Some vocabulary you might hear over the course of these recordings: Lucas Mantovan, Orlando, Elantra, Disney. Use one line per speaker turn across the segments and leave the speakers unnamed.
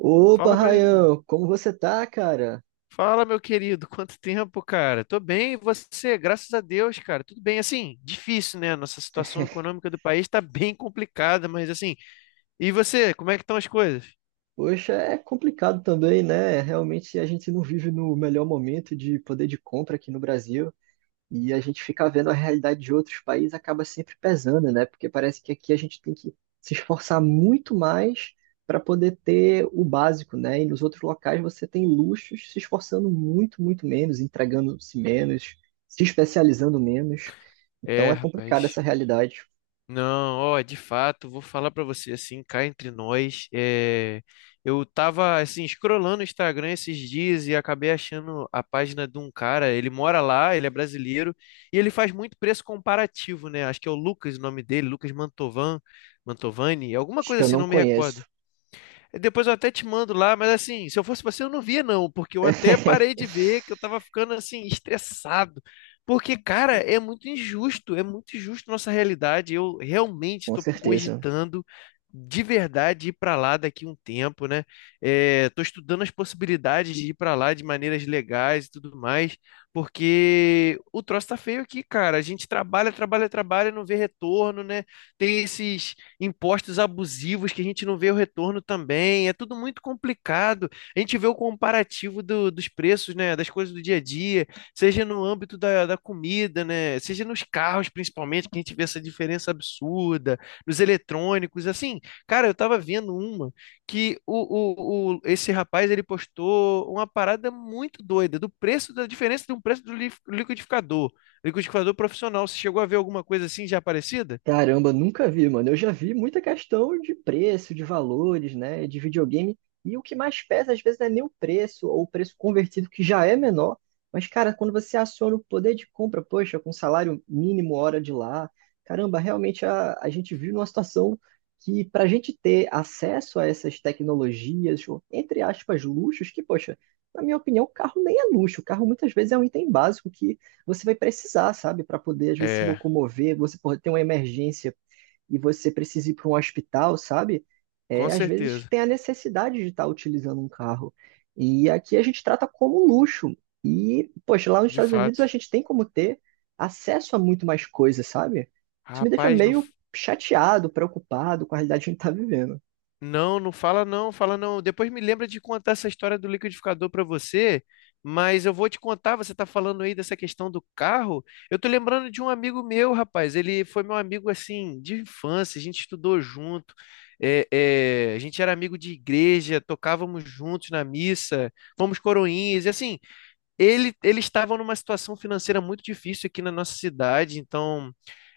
Opa,
Fala, meu irmão.
Rayan, como você tá, cara?
Fala, meu querido. Quanto tempo, cara? Tô bem, e você? Graças a Deus, cara. Tudo bem. Assim, difícil, né? Nossa situação econômica do país tá bem complicada, mas assim. E você? Como é que estão as coisas?
Poxa, é complicado também, né? Realmente a gente não vive no melhor momento de poder de compra aqui no Brasil e a gente ficar vendo a realidade de outros países acaba sempre pesando, né? Porque parece que aqui a gente tem que se esforçar muito mais para poder ter o básico, né? E nos outros locais você tem luxos se esforçando muito, muito menos, entregando-se menos, se especializando menos. Então
É,
é complicada
rapaz.
essa realidade.
Não, ó, de fato, vou falar pra você assim, cá entre nós, eu tava assim escrolando o Instagram esses dias e acabei achando a página de um cara, ele mora lá, ele é brasileiro e ele faz muito preço comparativo, né? Acho que é o Lucas, o nome dele, Mantovani, alguma
Acho
coisa
que eu
assim,
não
não me recordo.
conheço.
Depois eu até te mando lá, mas assim, se eu fosse você, eu não via, não, porque eu até parei de ver que eu tava ficando assim, estressado. Porque, cara, é muito injusto nossa realidade. Eu realmente
Com
estou
certeza.
cogitando de verdade ir para lá daqui um tempo, né? Estou estudando as possibilidades de ir para lá de maneiras legais e tudo mais, porque o troço tá feio aqui, cara. A gente trabalha, trabalha, trabalha, e não vê retorno, né? Tem esses impostos abusivos que a gente não vê o retorno também. É tudo muito complicado. A gente vê o comparativo dos preços, né, das coisas do dia a dia, seja no âmbito da comida, né, seja nos carros, principalmente, que a gente vê essa diferença absurda, nos eletrônicos, assim. Cara, eu tava vendo uma que esse rapaz ele postou uma parada muito doida do preço, da diferença de um preço do liquidificador. Liquidificador profissional. Você chegou a ver alguma coisa assim já parecida?
Caramba, nunca vi, mano. Eu já vi muita questão de preço, de valores, né, de videogame. E o que mais pesa, às vezes, não é nem o preço ou o preço convertido, que já é menor. Mas, cara, quando você aciona o poder de compra, poxa, com salário mínimo, hora de lá, caramba, realmente a gente vive numa situação que, para a gente ter acesso a essas tecnologias, ou, entre aspas, luxos, que, poxa, na minha opinião, o carro nem é luxo. O carro muitas vezes é um item básico que você vai precisar, sabe, para poder às vezes se
É,
locomover, você pode ter uma emergência e você precisa ir para um hospital, sabe? É,
com
às vezes
certeza.
tem a necessidade de estar utilizando um carro. E aqui a gente trata como um luxo. E, poxa, lá nos
De
Estados Unidos a
fato.
gente tem como ter acesso a muito mais coisas, sabe? Isso me deixa
Rapaz, não,
meio chateado, preocupado com a realidade que a gente está vivendo.
não, não fala não, fala não. Depois me lembra de contar essa história do liquidificador para você, mas eu vou te contar, você tá falando aí dessa questão do carro. Eu tô lembrando de um amigo meu, rapaz. Ele foi meu amigo assim de infância, a gente estudou junto. A gente era amigo de igreja, tocávamos juntos na missa, fomos coroinhas, e assim, eles estavam numa situação financeira muito difícil aqui na nossa cidade, então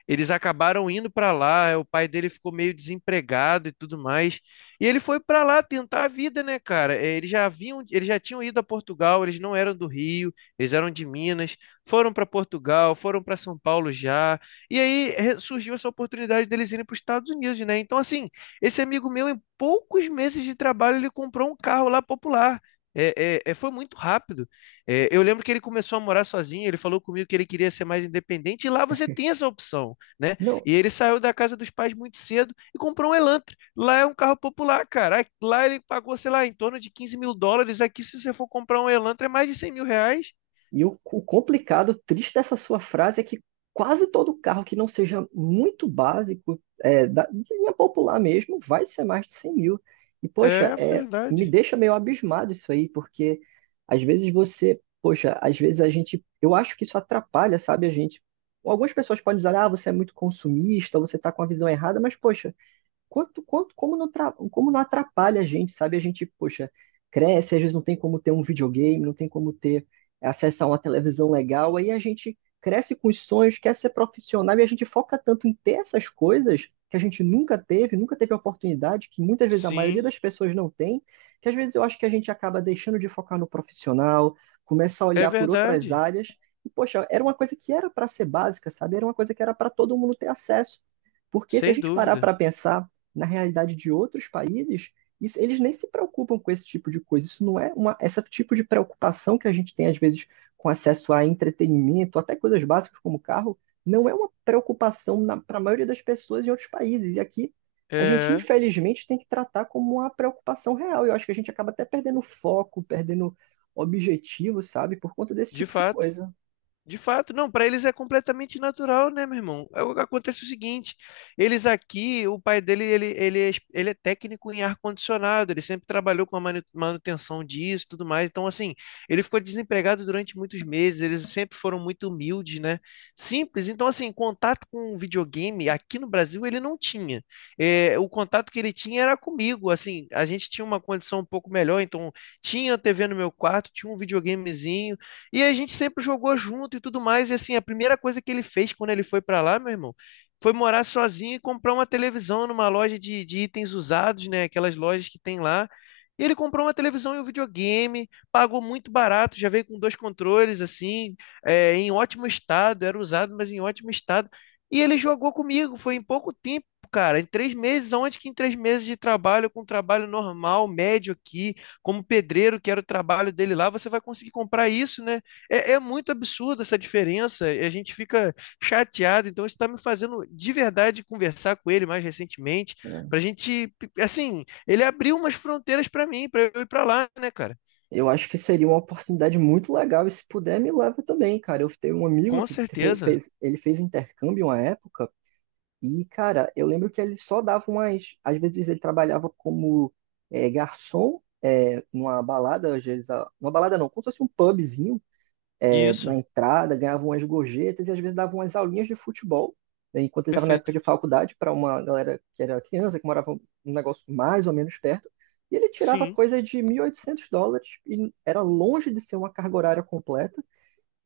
eles acabaram indo para lá. O pai dele ficou meio desempregado e tudo mais. E ele foi para lá tentar a vida, né, cara? Eles já haviam, eles já tinham ido a Portugal, eles não eram do Rio, eles eram de Minas, foram para Portugal, foram para São Paulo já. E aí surgiu essa oportunidade deles irem para os Estados Unidos, né? Então, assim, esse amigo meu, em poucos meses de trabalho, ele comprou um carro lá popular. É, foi muito rápido. É, eu lembro que ele começou a morar sozinho, ele falou comigo que ele queria ser mais independente, e lá você tem essa opção, né?
Não.
E ele saiu da casa dos pais muito cedo e comprou um Elantra. Lá é um carro popular, cara. Lá ele pagou, sei lá, em torno de 15 mil dólares. Aqui, se você for comprar um Elantra, é mais de 100 mil reais.
E o complicado, o triste dessa sua frase é que quase todo carro que não seja muito básico, é, de linha popular mesmo, vai ser mais de 100 mil. E, poxa,
É
é, me
verdade.
deixa meio abismado isso aí, porque às vezes você, poxa, às vezes a gente, eu acho que isso atrapalha, sabe, a gente. Algumas pessoas podem dizer, ah, você é muito consumista, você está com a visão errada, mas, poxa, quanto, como não, como não atrapalha a gente, sabe? A gente, poxa, cresce, às vezes não tem como ter um videogame, não tem como ter acesso a uma televisão legal, aí a gente cresce com os sonhos, quer ser profissional e a gente foca tanto em ter essas coisas que a gente nunca teve, nunca teve oportunidade, que muitas vezes a maioria
Sim,
das pessoas não tem, que às vezes eu acho que a gente acaba deixando de focar no profissional, começa a
é
olhar por outras
verdade.
áreas. E, poxa, era uma coisa que era para ser básica, sabe? Era uma coisa que era para todo mundo ter acesso. Porque se a
Sem
gente parar
dúvida.
para pensar, na realidade de outros países, isso, eles nem se preocupam com esse tipo de coisa. Isso não é uma, esse tipo de preocupação que a gente tem, às vezes, com acesso a entretenimento, até coisas básicas como carro, não é uma preocupação para a maioria das pessoas em outros países. E aqui, a gente,
É,
infelizmente, tem que tratar como uma preocupação real. E eu acho que a gente acaba até perdendo foco, perdendo objetivo, sabe, por conta desse
de
tipo de
fato.
coisa.
De fato, não, para eles é completamente natural, né, meu irmão? Acontece o seguinte, eles aqui, o pai dele, ele é técnico em ar-condicionado, ele sempre trabalhou com a manutenção disso e tudo mais, então, assim, ele ficou desempregado durante muitos meses, eles sempre foram muito humildes, né? Simples, então, assim, contato com videogame aqui no Brasil ele não tinha. É, o contato que ele tinha era comigo, assim, a gente tinha uma condição um pouco melhor, então, tinha TV no meu quarto, tinha um videogamezinho, e a gente sempre jogou junto e tudo mais. E assim, a primeira coisa que ele fez quando ele foi para lá, meu irmão, foi morar sozinho e comprar uma televisão numa loja de itens usados, né? Aquelas lojas que tem lá. E ele comprou uma televisão e um videogame, pagou muito barato, já veio com dois controles, assim, em ótimo estado, era usado, mas em ótimo estado. E ele jogou comigo, foi em pouco tempo, cara, em três meses, onde que em três meses de trabalho, com um trabalho normal, médio aqui, como pedreiro, que era o trabalho dele lá, você vai conseguir comprar isso, né? É, é muito absurda essa diferença e a gente fica chateado. Então, isso está me fazendo de verdade conversar com ele mais recentemente,
É.
para a gente, assim, ele abriu umas fronteiras para mim, para eu ir para lá, né, cara?
Eu acho que seria uma oportunidade muito legal e se puder me leva também, cara. Eu tenho um amigo
Com
que fe-
certeza.
fez, ele fez intercâmbio uma época e, cara, eu lembro que ele só dava umas, às vezes ele trabalhava como garçom numa balada, às vezes, numa balada não, como se fosse um pubzinho na
Isso,
entrada, ganhavam umas gorjetas e às vezes davam umas aulinhas de futebol, né, enquanto ele estava na época
perfeito.
de faculdade, para uma galera que era criança, que morava um negócio mais ou menos perto, e ele tirava
Sim,
coisa de US$ 1.800 e era longe de ser uma carga horária completa.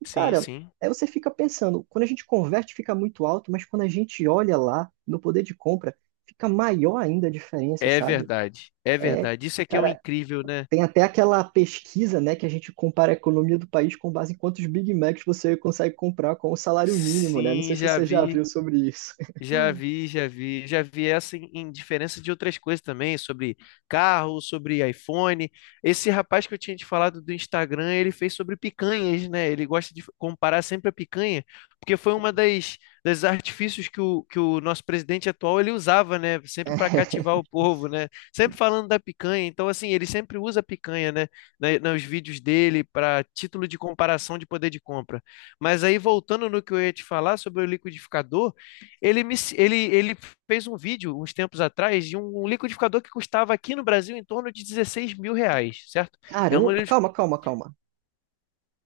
E,
sim,
cara,
sim.
aí você fica pensando, quando a gente converte fica muito alto, mas quando a gente olha lá no poder de compra, fica maior ainda a diferença,
É
sabe?
verdade, é
É,
verdade. Isso é que é o
cara,
incrível, né?
tem até aquela pesquisa, né, que a gente compara a economia do país com base em quantos Big Macs você consegue comprar com o salário mínimo, né? Não
Sim,
sei se
já
você já viu
vi.
sobre isso.
Já vi, já vi, já vi essa em diferença de outras coisas também, sobre carro, sobre iPhone. Esse rapaz que eu tinha te falado do Instagram, ele fez sobre picanhas, né? Ele gosta de comparar sempre a picanha, porque foi uma das, das artifícios que que o nosso presidente atual ele usava, né? Sempre para cativar o povo, né? Sempre falando da picanha. Então, assim, ele sempre usa a picanha, né? Nos vídeos dele, para título de comparação de poder de compra. Mas aí, voltando no que eu ia te falar sobre o liquidificador. Ele fez um vídeo uns tempos atrás de um liquidificador que custava aqui no Brasil em torno de R$ 16.000, certo? É um
Caramba,
liquidificador.
calma, calma, calma,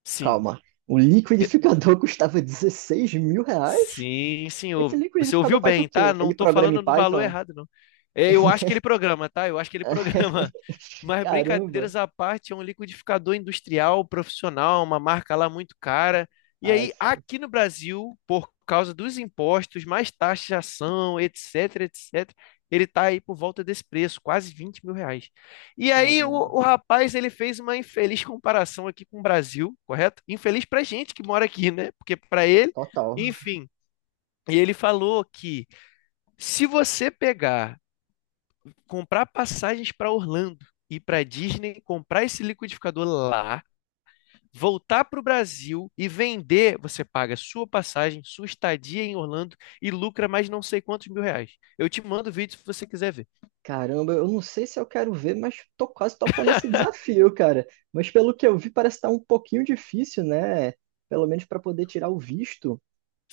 Sim.
calma. O liquidificador custava 16 mil reais?
Sim,
Esse
senhor. Você
liquidificador
ouviu
faz o
bem, tá?
quê?
Não
Ele
tô
programa em
falando no valor
Python, é?
errado, não. É, eu acho que ele programa, tá? Eu acho que ele programa. Mas
Caramba.
brincadeiras à parte, é um liquidificador industrial, profissional, uma marca lá muito cara. E
Ah,
aí,
sim,
aqui no Brasil, por causa dos impostos, mais taxação, etc, etc, ele tá aí por volta desse preço, quase R$ 20.000. E aí,
caramba.
o rapaz, ele fez uma infeliz comparação aqui com o Brasil, correto? Infeliz pra gente que mora aqui, né? Porque pra
Co-
ele,
Total.
enfim. E ele falou que se você pegar, comprar passagens para Orlando e para Disney, comprar esse liquidificador lá, voltar para o Brasil e vender, você paga sua passagem, sua estadia em Orlando e lucra mais não sei quantos mil reais. Eu te mando o vídeo se você quiser ver.
Caramba, eu não sei se eu quero ver, mas tô quase topando esse desafio, cara. Mas pelo que eu vi, parece estar um pouquinho difícil, né? Pelo menos para poder tirar o visto.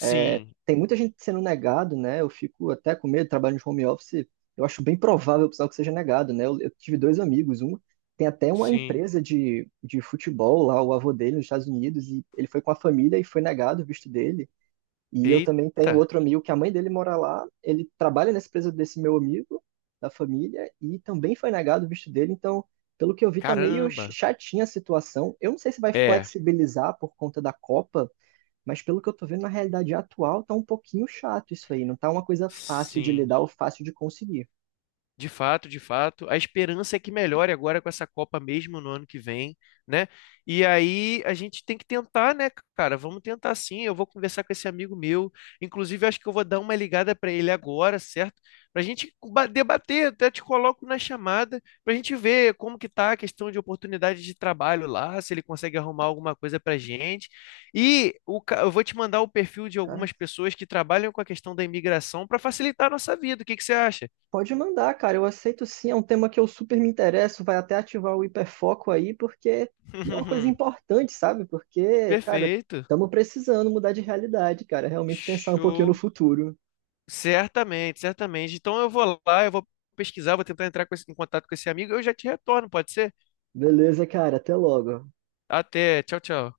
É, tem muita gente sendo negado, né? Eu fico até com medo, trabalho de home office. Eu acho bem provável, pessoal, que seja negado, né? Eu tive dois amigos, um tem até uma
sim.
empresa de futebol lá, o avô dele nos Estados Unidos, e ele foi com a família e foi negado o visto dele. E eu também
Eita,
tenho outro amigo que a mãe dele mora lá, ele trabalha nessa empresa desse meu amigo, da família, e também foi negado o visto dele, então, pelo que eu vi, tá meio
caramba.
chatinha a situação. Eu não sei se vai
É,
flexibilizar por conta da Copa, mas pelo que eu tô vendo na realidade atual, tá um pouquinho chato isso aí, não tá uma coisa fácil de
sim.
lidar ou fácil de conseguir.
De fato, de fato. A esperança é que melhore agora com essa Copa mesmo no ano que vem, né? E aí a gente tem que tentar, né, cara? Vamos tentar sim. Eu vou conversar com esse amigo meu. Inclusive, acho que eu vou dar uma ligada para ele agora, certo? Para a gente debater, até te coloco na chamada, para a gente ver como que tá a questão de oportunidade de trabalho lá, se ele consegue arrumar alguma coisa para gente. E o eu vou te mandar o perfil de
Cara,
algumas pessoas que trabalham com a questão da imigração para facilitar a nossa vida. O que que você acha?
pode mandar, cara, eu aceito sim, é um tema que eu super me interesso, vai até ativar o hiperfoco aí, porque é uma coisa importante, sabe? Porque, cara,
Perfeito.
estamos precisando mudar de realidade, cara, realmente pensar um pouquinho no
Show.
futuro.
Certamente, certamente. Então eu vou lá, eu vou pesquisar, vou tentar entrar com em contato com esse amigo. Eu já te retorno, pode ser?
Beleza, cara, até logo.
Até. Tchau, tchau.